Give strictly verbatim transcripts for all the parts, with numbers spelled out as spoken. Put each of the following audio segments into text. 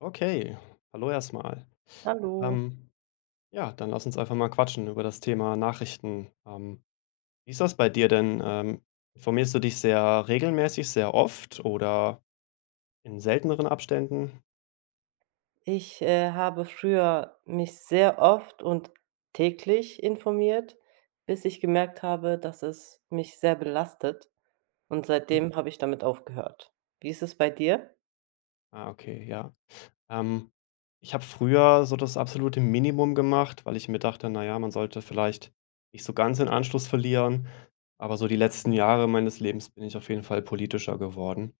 Okay, hallo erstmal. Hallo. Ähm, ja, dann lass uns einfach mal quatschen über das Thema Nachrichten. Ähm, wie ist das bei dir denn? Ähm, informierst du dich sehr regelmäßig, sehr oft oder in selteneren Abständen? Ich, äh, habe früher mich sehr oft und täglich informiert, bis ich gemerkt habe, dass es mich sehr belastet, und Mhm. seitdem habe ich damit aufgehört. Wie ist es bei dir? Ah, okay, ja. Ähm, ich habe früher so das absolute Minimum gemacht, weil ich mir dachte, na ja, man sollte vielleicht nicht so ganz den Anschluss verlieren, aber so die letzten Jahre meines Lebens bin ich auf jeden Fall politischer geworden.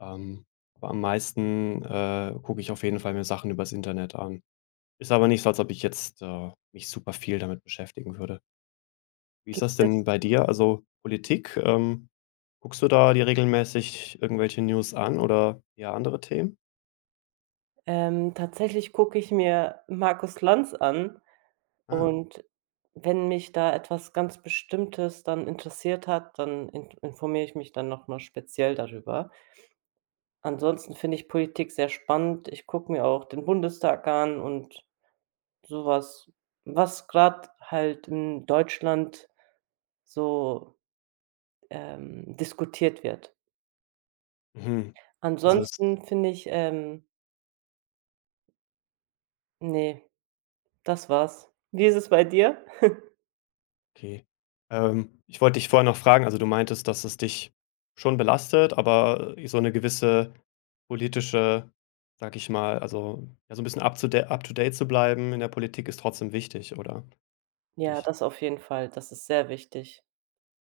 Ähm, aber am meisten, äh, gucke ich auf jeden Fall mir Sachen übers Internet an. Ist aber nicht so, als ob ich jetzt, äh, mich super viel damit beschäftigen würde. Wie ist Gibt das es denn bei dir? Also, Politik, ähm, guckst du da dir regelmäßig irgendwelche News an oder eher andere Themen? Ähm, tatsächlich gucke ich mir Markus Lanz an, Ah, und wenn mich da etwas ganz Bestimmtes dann interessiert hat, dann in informiere ich mich dann noch mal speziell darüber. Ansonsten finde ich Politik sehr spannend. Ich gucke mir auch den Bundestag an und sowas, was gerade halt in Deutschland so ähm, diskutiert wird. mhm. Also, es. Ansonsten finde ich, ähm ne, Das war's. Wie ist es bei dir? Okay. Ähm, ich wollte dich vorher noch fragen, also du meintest, dass es dich schon belastet, aber, äh, so eine gewisse politische, sag ich mal, also ja, so ein bisschen up to da up to date zu bleiben in der Politik ist trotzdem wichtig, oder? Für Ja, dich? das auf jeden Fall. Das ist sehr wichtig.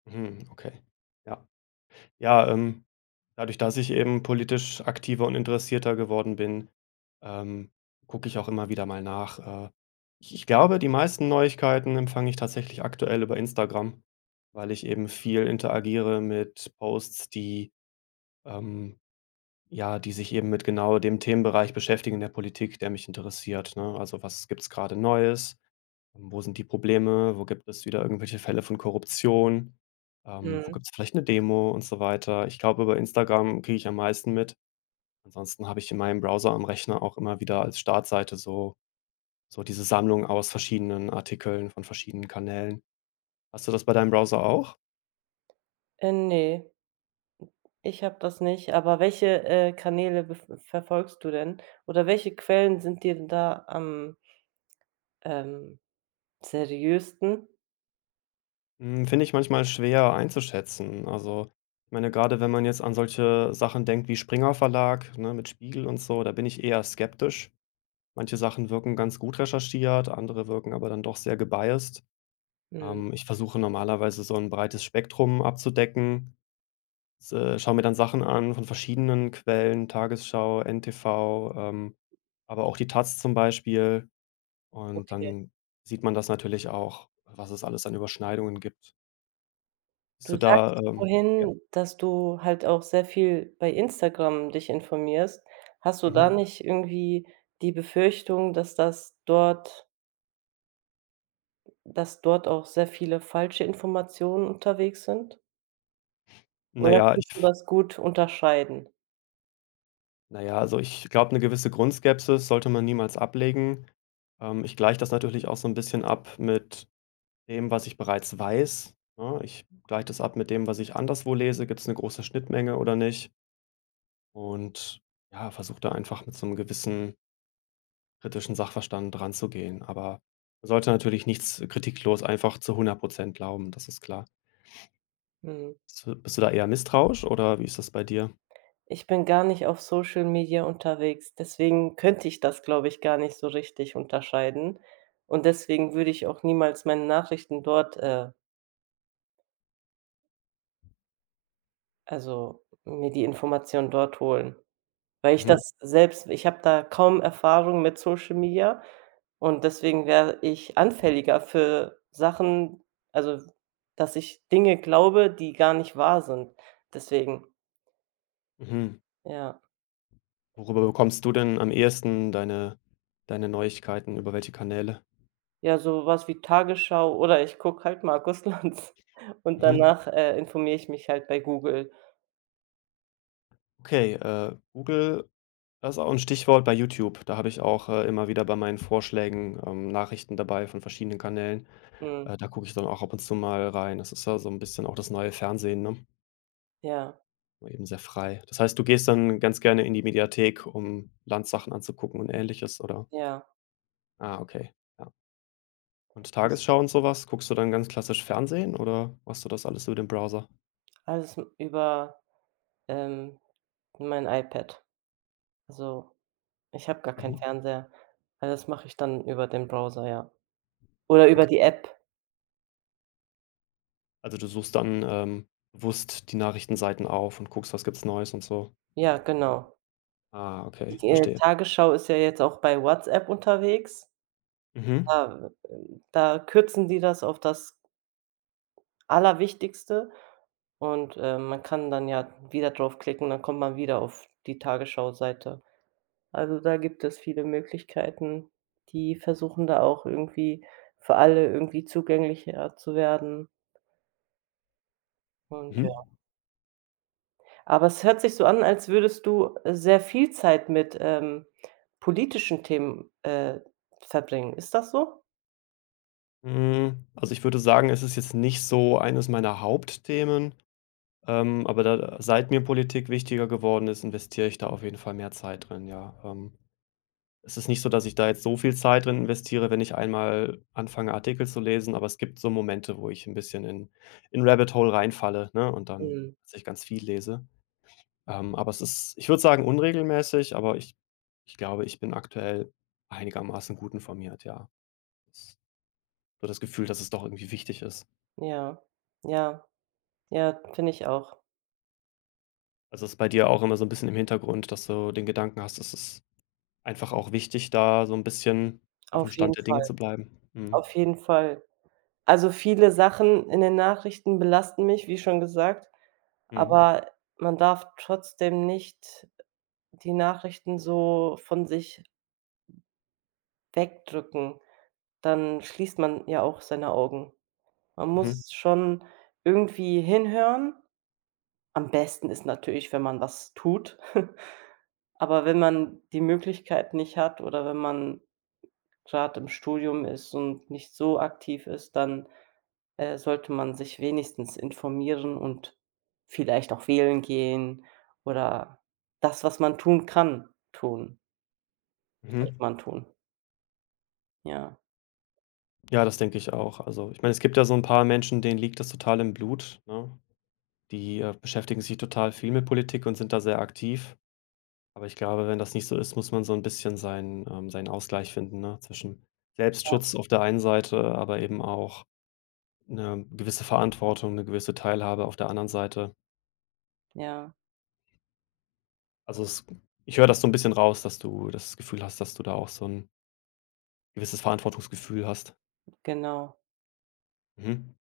Mhm, okay. Ja. Ja, ähm, dadurch, dass ich eben politisch aktiver und interessierter geworden bin, ähm, gucke ich auch immer wieder mal nach. Äh, ich ich glaube, die meisten Neuigkeiten empfange ich tatsächlich aktuell über Instagram, weil ich eben viel interagiere mit Posts, die, ähm, ja die sich eben mit genau dem Themenbereich beschäftigen in der Politik, der mich interessiert, ne? Also, was gibt's gerade Neues? Ähm, Wo sind die Probleme? Wo gibt es wieder irgendwelche Fälle von Korruption? Ähm, wo Mhm. gibt es vielleicht eine Demo und so weiter? Ich glaube, über Instagram kriege ich am meisten mit. Ansonsten habe ich in meinem Browser am Rechner auch immer wieder als Startseite so so diese Sammlung aus verschiedenen Artikeln von verschiedenen Kanälen. Hast du das bei deinem Browser auch? Äh, ne, ich habe das nicht. Aber welche, äh, Kanäle bef verfolgst du denn? Oder welche Quellen sind dir denn da am ähm, seriösesten? Hm, finde ich manchmal schwer einzuschätzen. Also, ich meine, gerade, wenn man jetzt an solche Sachen denkt wie Springer Verlag, ne, mit Spiegel und so, da bin ich eher skeptisch. Manche Sachen wirken ganz gut recherchiert, andere wirken aber dann doch sehr gebiased. Mhm. Ähm, ich versuche normalerweise so ein breites Spektrum abzudecken, s äh, schaue mir dann Sachen an von verschiedenen Quellen, Tagesschau, N T V, ähm, aber auch die taz zum Beispiel. Und Okay. dann sieht man das natürlich auch, was es alles an Überschneidungen gibt. Bist Du du da, sagtest ähm ja, vorhin, dass du halt auch sehr viel bei Instagram dich informierst. Hast du da mhm. nicht irgendwie die Befürchtung, dass das dort dass dort auch sehr viele falsche Informationen unterwegs sind? Na Oder ja, ich kannst du f das gut unterscheiden? na ja, also, ich glaube, eine gewisse Grundskepsis sollte man niemals ablegen. Ähm, ich gleiche das natürlich auch so ein bisschen ab mit dem, was ich bereits weiß, ne? Ich gleiche das ab mit dem, was ich anderswo lese. Gibt es eine große Schnittmenge oder nicht? Und, ja, versuche da einfach mit so einem gewissen kritischen Sachverstand dran zu gehen. Aber man sollte natürlich nichts kritiklos einfach zu hundert Prozent glauben, das ist klar. Mhm. Bist du bist du da eher misstrauisch oder wie ist das bei dir? Ich bin gar nicht auf Social Media unterwegs, deswegen könnte ich das, glaube ich, gar nicht so richtig unterscheiden. Und deswegen würde ich auch niemals meine Nachrichten dort, äh also mir die Information dort holen. Weil ich Mhm, das selbst, ich habe da kaum Erfahrung mit Social Media, und deswegen wäre ich anfälliger für Sachen, also, dass ich Dinge glaube, die gar nicht wahr sind. Deswegen, mhm. ja. Worüber bekommst du denn am ehesten deine deine Neuigkeiten? Über welche Kanäle? Ja, so was wie Tagesschau, oder ich gucke halt Markus Lanz, und Mhm. danach, äh, informiere ich mich halt bei Google. Okay, äh, Google, das ist auch ein Stichwort bei YouTube. Da habe ich auch, äh, immer wieder bei meinen Vorschlägen, ähm, Nachrichten dabei von verschiedenen Kanälen. Mhm. Äh, da gucke ich dann auch ab und zu mal rein. Das ist ja so ein bisschen auch das neue Fernsehen, ne? Ja, Eben sehr frei. Das heißt, du gehst dann ganz gerne in die Mediathek, um Landsachen anzugucken und Ähnliches, oder? ja. Ah, okay, ja. Und Ist Tagesschau und sowas, guckst du dann ganz klassisch Fernsehen oder machst du das alles über den Browser? alles m über, ähm, mein iPad. Also, ich habe gar keinen Mhm, Fernseher. Also, das mache ich dann über den Browser, ja. Oder über okay. die App. Also, du suchst dann, ähm, bewusst die Nachrichtenseiten auf und guckst, was gibt's Neues und so. Ja, genau. Ah, Die, okay, äh, verstehe. Tagesschau ist ja jetzt auch bei WhatsApp unterwegs. Mhm. Da, äh, da kürzen die das auf das Allerwichtigste, und, äh, man kann dann ja wieder draufklicken, dann kommt man wieder auf die Tagesschau-Seite. Also, da gibt es viele Möglichkeiten. Die versuchen da auch irgendwie für alle irgendwie zugänglicher zu werden, und Mhm. aber es hört sich so an, als würdest du, äh, sehr viel Zeit mit, ähm, politischen Themen, äh, verbringen. Ist das so? Hm, also, ich würde sagen, es ist jetzt nicht so eines meiner Hauptthemen, ähm, aber da seit mir Politik wichtiger geworden ist, investiere ich da auf jeden Fall mehr Zeit drin, ja. Ähm, es ist nicht so, dass ich da jetzt so viel Zeit drin investiere, wenn ich einmal anfange, Artikel zu lesen, aber es gibt so Momente, wo ich ein bisschen in in Rabbit Hole reinfalle, ne, und dann Mhm. tatsächlich ganz viel lese. Ähm, aber es ist ich würde sagen, unregelmäßig, aber ich ich glaube, ich bin aktuell einigermaßen gut informiert, ja. S so das Gefühl, dass es doch irgendwie wichtig ist. Ja, ja, ja, finde ich auch. Also, ist bei dir auch immer so ein bisschen im Hintergrund, dass du den Gedanken hast, es ist einfach auch wichtig, da so ein bisschen auf dem Auf Stand jeden der Dinge Fall, zu bleiben. Mhm. auf jeden Fall. Also, viele Sachen in den Nachrichten belasten mich, wie schon gesagt, Mhm. aber man darf trotzdem nicht die Nachrichten so von sich wegdrücken. Dann schließt man ja auch seine Augen. Man Mhm. muss schon irgendwie hinhören. Am besten ist natürlich, wenn man was tut, aber wenn man die Möglichkeit nicht hat oder wenn man gerade im Studium ist und nicht so aktiv ist, dann, äh, sollte man sich wenigstens informieren und vielleicht auch wählen gehen, oder das, was man tun kann, tun, sollte Mhm. man tun. Ja, Ja, das denke ich auch. Also, ich meine, es gibt ja so ein paar Menschen, denen liegt das total im Blut, ne? Die, äh, beschäftigen sich total viel mit Politik und sind da sehr aktiv. Aber ich glaube, wenn das nicht so ist, muss man so ein bisschen seinen ähm, seinen Ausgleich finden, ne, zwischen ja, Selbstschutz auf der einen Seite, aber eben auch eine gewisse Verantwortung, eine gewisse Teilhabe auf der anderen Seite. ja, Also, es ich höre das so ein bisschen raus, dass du das Gefühl hast, dass du da auch so ein gewisses Verantwortungsgefühl hast. genau. Mhm.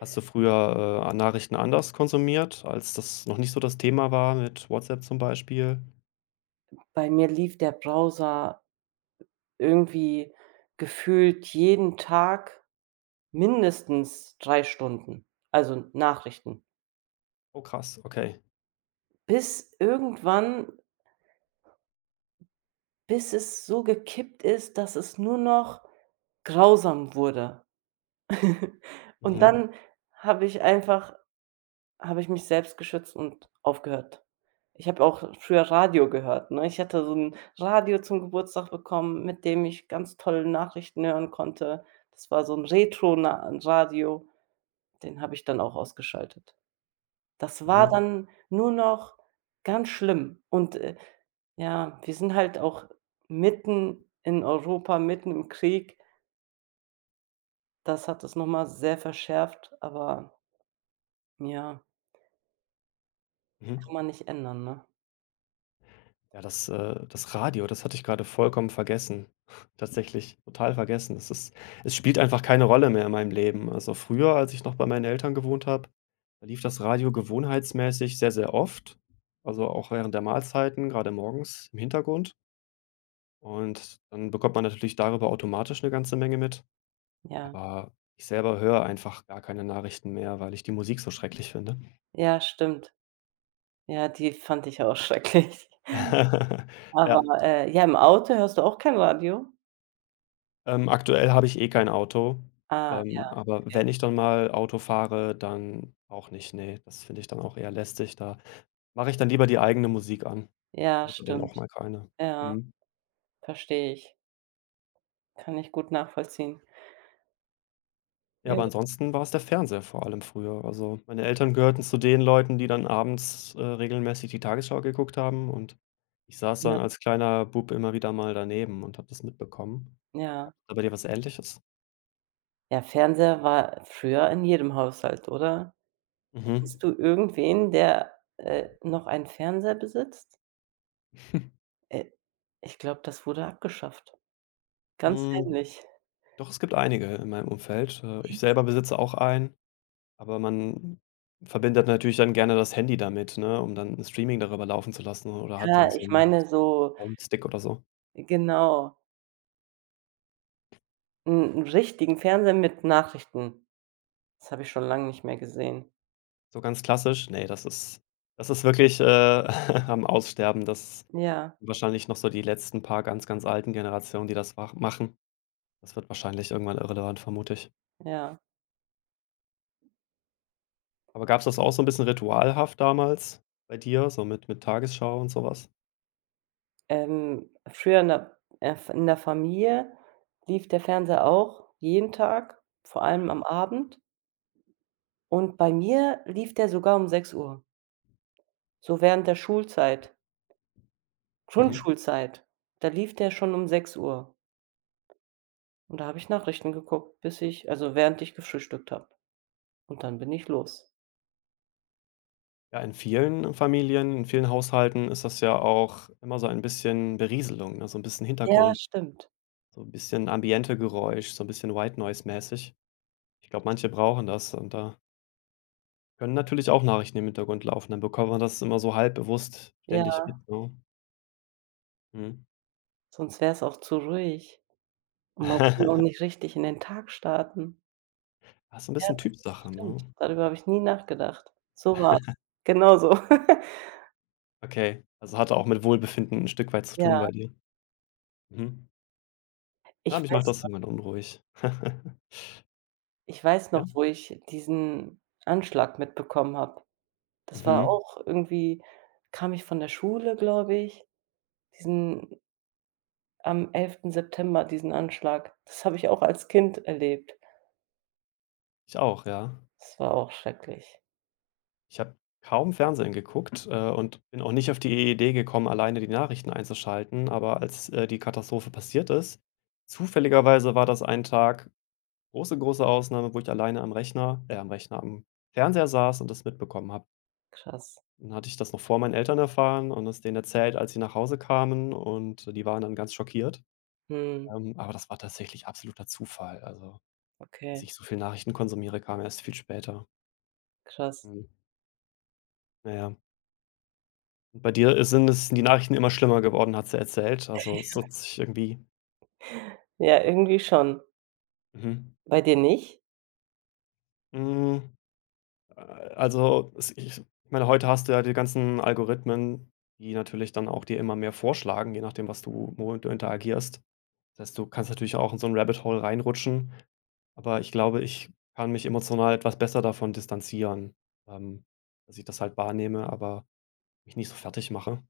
Hast du früher, äh, Nachrichten anders konsumiert, als das noch nicht so das Thema war mit WhatsApp zum Beispiel? Bei mir lief der Browser irgendwie gefühlt jeden Tag mindestens drei Stunden, also Nachrichten, Oh krass, okay. bis irgendwann bis es so gekippt ist, dass es nur noch grausam wurde. Und Mhm, dann habe ich einfach habe ich mich selbst geschützt und aufgehört. Ich habe auch früher Radio gehört, ne? Ich hatte so 'n Radio zum Geburtstag bekommen, mit dem ich ganz tolle Nachrichten hören konnte. Das war so 'n Retro-Na Radio, den habe ich dann auch ausgeschaltet. Das war mhm, dann nur noch ganz schlimm und, äh, ja, wir sind halt auch mitten in Europa, mitten im Krieg. Das hat es noch mal sehr verschärft, aber ja, kann mhm. man nicht ändern, ne? Ja, das, äh das Radio, das hatte ich gerade vollkommen vergessen. Tatsächlich, total vergessen. Es ist es spielt einfach keine Rolle mehr in meinem Leben. Also, früher, als ich noch bei meinen Eltern gewohnt habe, da lief das Radio gewohnheitsmäßig sehr, sehr oft, also auch während der Mahlzeiten, gerade morgens im Hintergrund. Und dann bekommt man natürlich darüber automatisch eine ganze Menge mit. Ja. Aber ich selber höre einfach gar keine Nachrichten mehr, weil ich die Musik so schrecklich finde. Ja, stimmt. Ja, die fand ich auch schrecklich. Aber, Ja. äh, ja, im Auto hörst du auch kein Radio? Ähm, aktuell habe ich eh kein Auto, Ah, ja, ähm, aber okay. wenn ich dann mal Auto fahre, dann auch nicht. Ne, das finde ich dann auch eher lästig. Da mache ich dann lieber die eigene Musik an Ja, oder dann auch stimmt. mal keine. Ja, Mhm. verstehe ich. Kann ich gut nachvollziehen. Ja, Ja, aber ansonsten war es der Fernseher vor allem früher. Also, meine Eltern gehörten zu den Leuten, die dann abends, äh, regelmäßig die Tagesschau geguckt haben und ich saß ja, dann als kleiner Bub immer wieder mal daneben und habe das mitbekommen. ja. War bei dir was Ähnliches? Ja, Fernseher war früher in jedem Haushalt, oder? Kennst Mhm. du irgendwen, der, äh, noch einen Fernseher besitzt? Äh, ich glaube, das wurde abgeschafft. Ganz Hm. heimlich. Doch, es gibt einige in meinem Umfeld. Äh, ich selber besitze auch einen, aber man verbindet natürlich dann gerne das Handy damit, ne, um dann 'n Streaming darüber laufen zu lassen oder hat dann Ja, so ich einen meine so, Home-Stick oder so. genau, 'n 'n richtigen Fernseher mit Nachrichten. Das habe ich schon lang nicht mehr gesehen. So ganz klassisch, ne, das ist das ist wirklich, äh, am Aussterben. Das Ja, sind wahrscheinlich noch so die letzten paar ganz, ganz alten Generationen, die das mach machen. Das wird wahrscheinlich irgendwann irrelevant, vermute ich. ja. Aber gab's das auch so ein bisschen ritualhaft damals bei dir, so mit mit Tagesschau und sowas? Ähm, früher in der, äh, f in der Familie lief der Fernseher auch jeden Tag, vor allem am Abend. Und bei mir lief der sogar um sechs Uhr, so während der Schulzeit. Mhm. Grundschulzeit, da lief der schon um sechs Uhr, und da habe ich Nachrichten geguckt, bis ich, also, während ich gefrühstückt habe, und dann bin ich los. Ja, in vielen Familien, in vielen Haushalten ist das ja auch immer so ein bisschen Berieselung, ne? So 'n bisschen Ja, Hintergrund, stimmt. so ein bisschen Ambientegeräusch, so ein bisschen White Noise mäßig. Ich glaube, manche brauchen das und da können natürlich auch Nachrichten im Hintergrund laufen, dann bekommt man das immer so halb bewusst ständig Ja, mit, ne? Mhm. sonst wär's auch zu ruhig, und man kann auch nicht richtig in den Tag starten. Das ist 'n Ja, bisschen das ist Typsache, stimmt. ne? Darüber habe ich nie nachgedacht. So war's. Genau so. Okay, also hat auch mit Wohlbefinden ein Stück weit zu Ja, tun bei dir. Mhm. ich Ja, mich macht weiß das noch irgendwann unruhig. Ich weiß Ja? noch, wo ich diesen Anschlag mitbekommen habe. Das war Mhm. auch irgendwie, kam ich von der Schule, glaube ich, diesen am elften September, diesen Anschlag. Das habe ich auch als Kind erlebt. Ich auch, ja. Das war auch schrecklich. Ich habe kaum Fernsehen geguckt, äh, und bin auch nicht auf die Idee gekommen, alleine die Nachrichten einzuschalten, aber als, äh, die Katastrophe passiert ist, zufälligerweise war das ein Tag, große, große Ausnahme, wo ich alleine am Rechner äh, am Rechner, am Fernseher saß und das mitbekommen habe. Krass. Dann hatte ich das noch vor meinen Eltern erfahren und es denen erzählt, als sie nach Hause kamen und die waren dann ganz schockiert. Mhm, Ähm, aber das war tatsächlich absoluter Zufall. Also, dass okay, ich so viel Nachrichten konsumiere, kam erst viel später. krass. Mhm. Na ja. Bei dir, äh, sind es die Nachrichten immer schlimmer geworden, hat sie erzählt. Also, es hat sich irgendwie. Ja, irgendwie schon. Mhm. Bei dir nicht? Hm, äh, also, es ich ich meine, heute hast du ja die ganzen Algorithmen, die natürlich dann auch dir immer mehr vorschlagen, je nachdem, was du womit du interagierst. Das heißt, du kannst natürlich auch in so ein Rabbit Hole reinrutschen, aber ich glaube, ich kann mich emotional etwas besser davon distanzieren, ähm, dass ich das halt wahrnehme, aber mich nicht so fertig mache.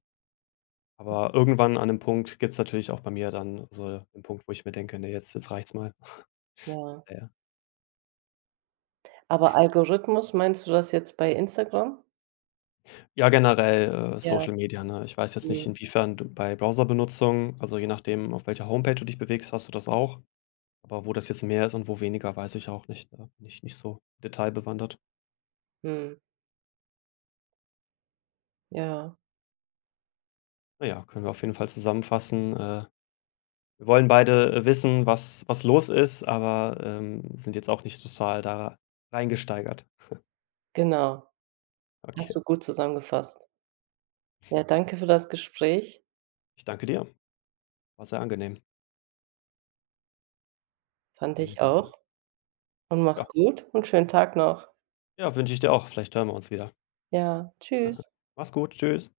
Aber irgendwann an dem Punkt gibt's natürlich auch bei mir dann so den Punkt, wo ich mir denke: „Ne, jetzt jetzt reicht's mal." Ja. Ja, ja. Aber Algorithmus, meinst du das jetzt bei Instagram? Ja, generell, äh, Ja. Social Media, ne? Ich weiß jetzt nicht, Mhm, inwiefern du bei Browserbenutzung also, je nachdem, auf welcher Homepage du dich bewegst, hast du das auch. Aber wo das jetzt mehr ist und wo weniger, weiß ich auch nicht. Da bin ich nicht so detailbewandert. mhm. Ja, Naja, können wir auf jeden Fall zusammenfassen, äh, wir wollen beide, äh, wissen, was was los ist, aber, ähm, sind jetzt auch nicht total da reingesteigert. genau. Hast Okay, du gut zusammengefasst. Ja, danke für das Gespräch. ich danke dir. War sehr angenehm Fand ich und, äh, auch. Und ja. mach's gut und schönen Tag noch. Ja, wünsche ich dir auch. Vielleicht hören wir uns wieder. Ja, tschüss. Mach's gut. Tschüss.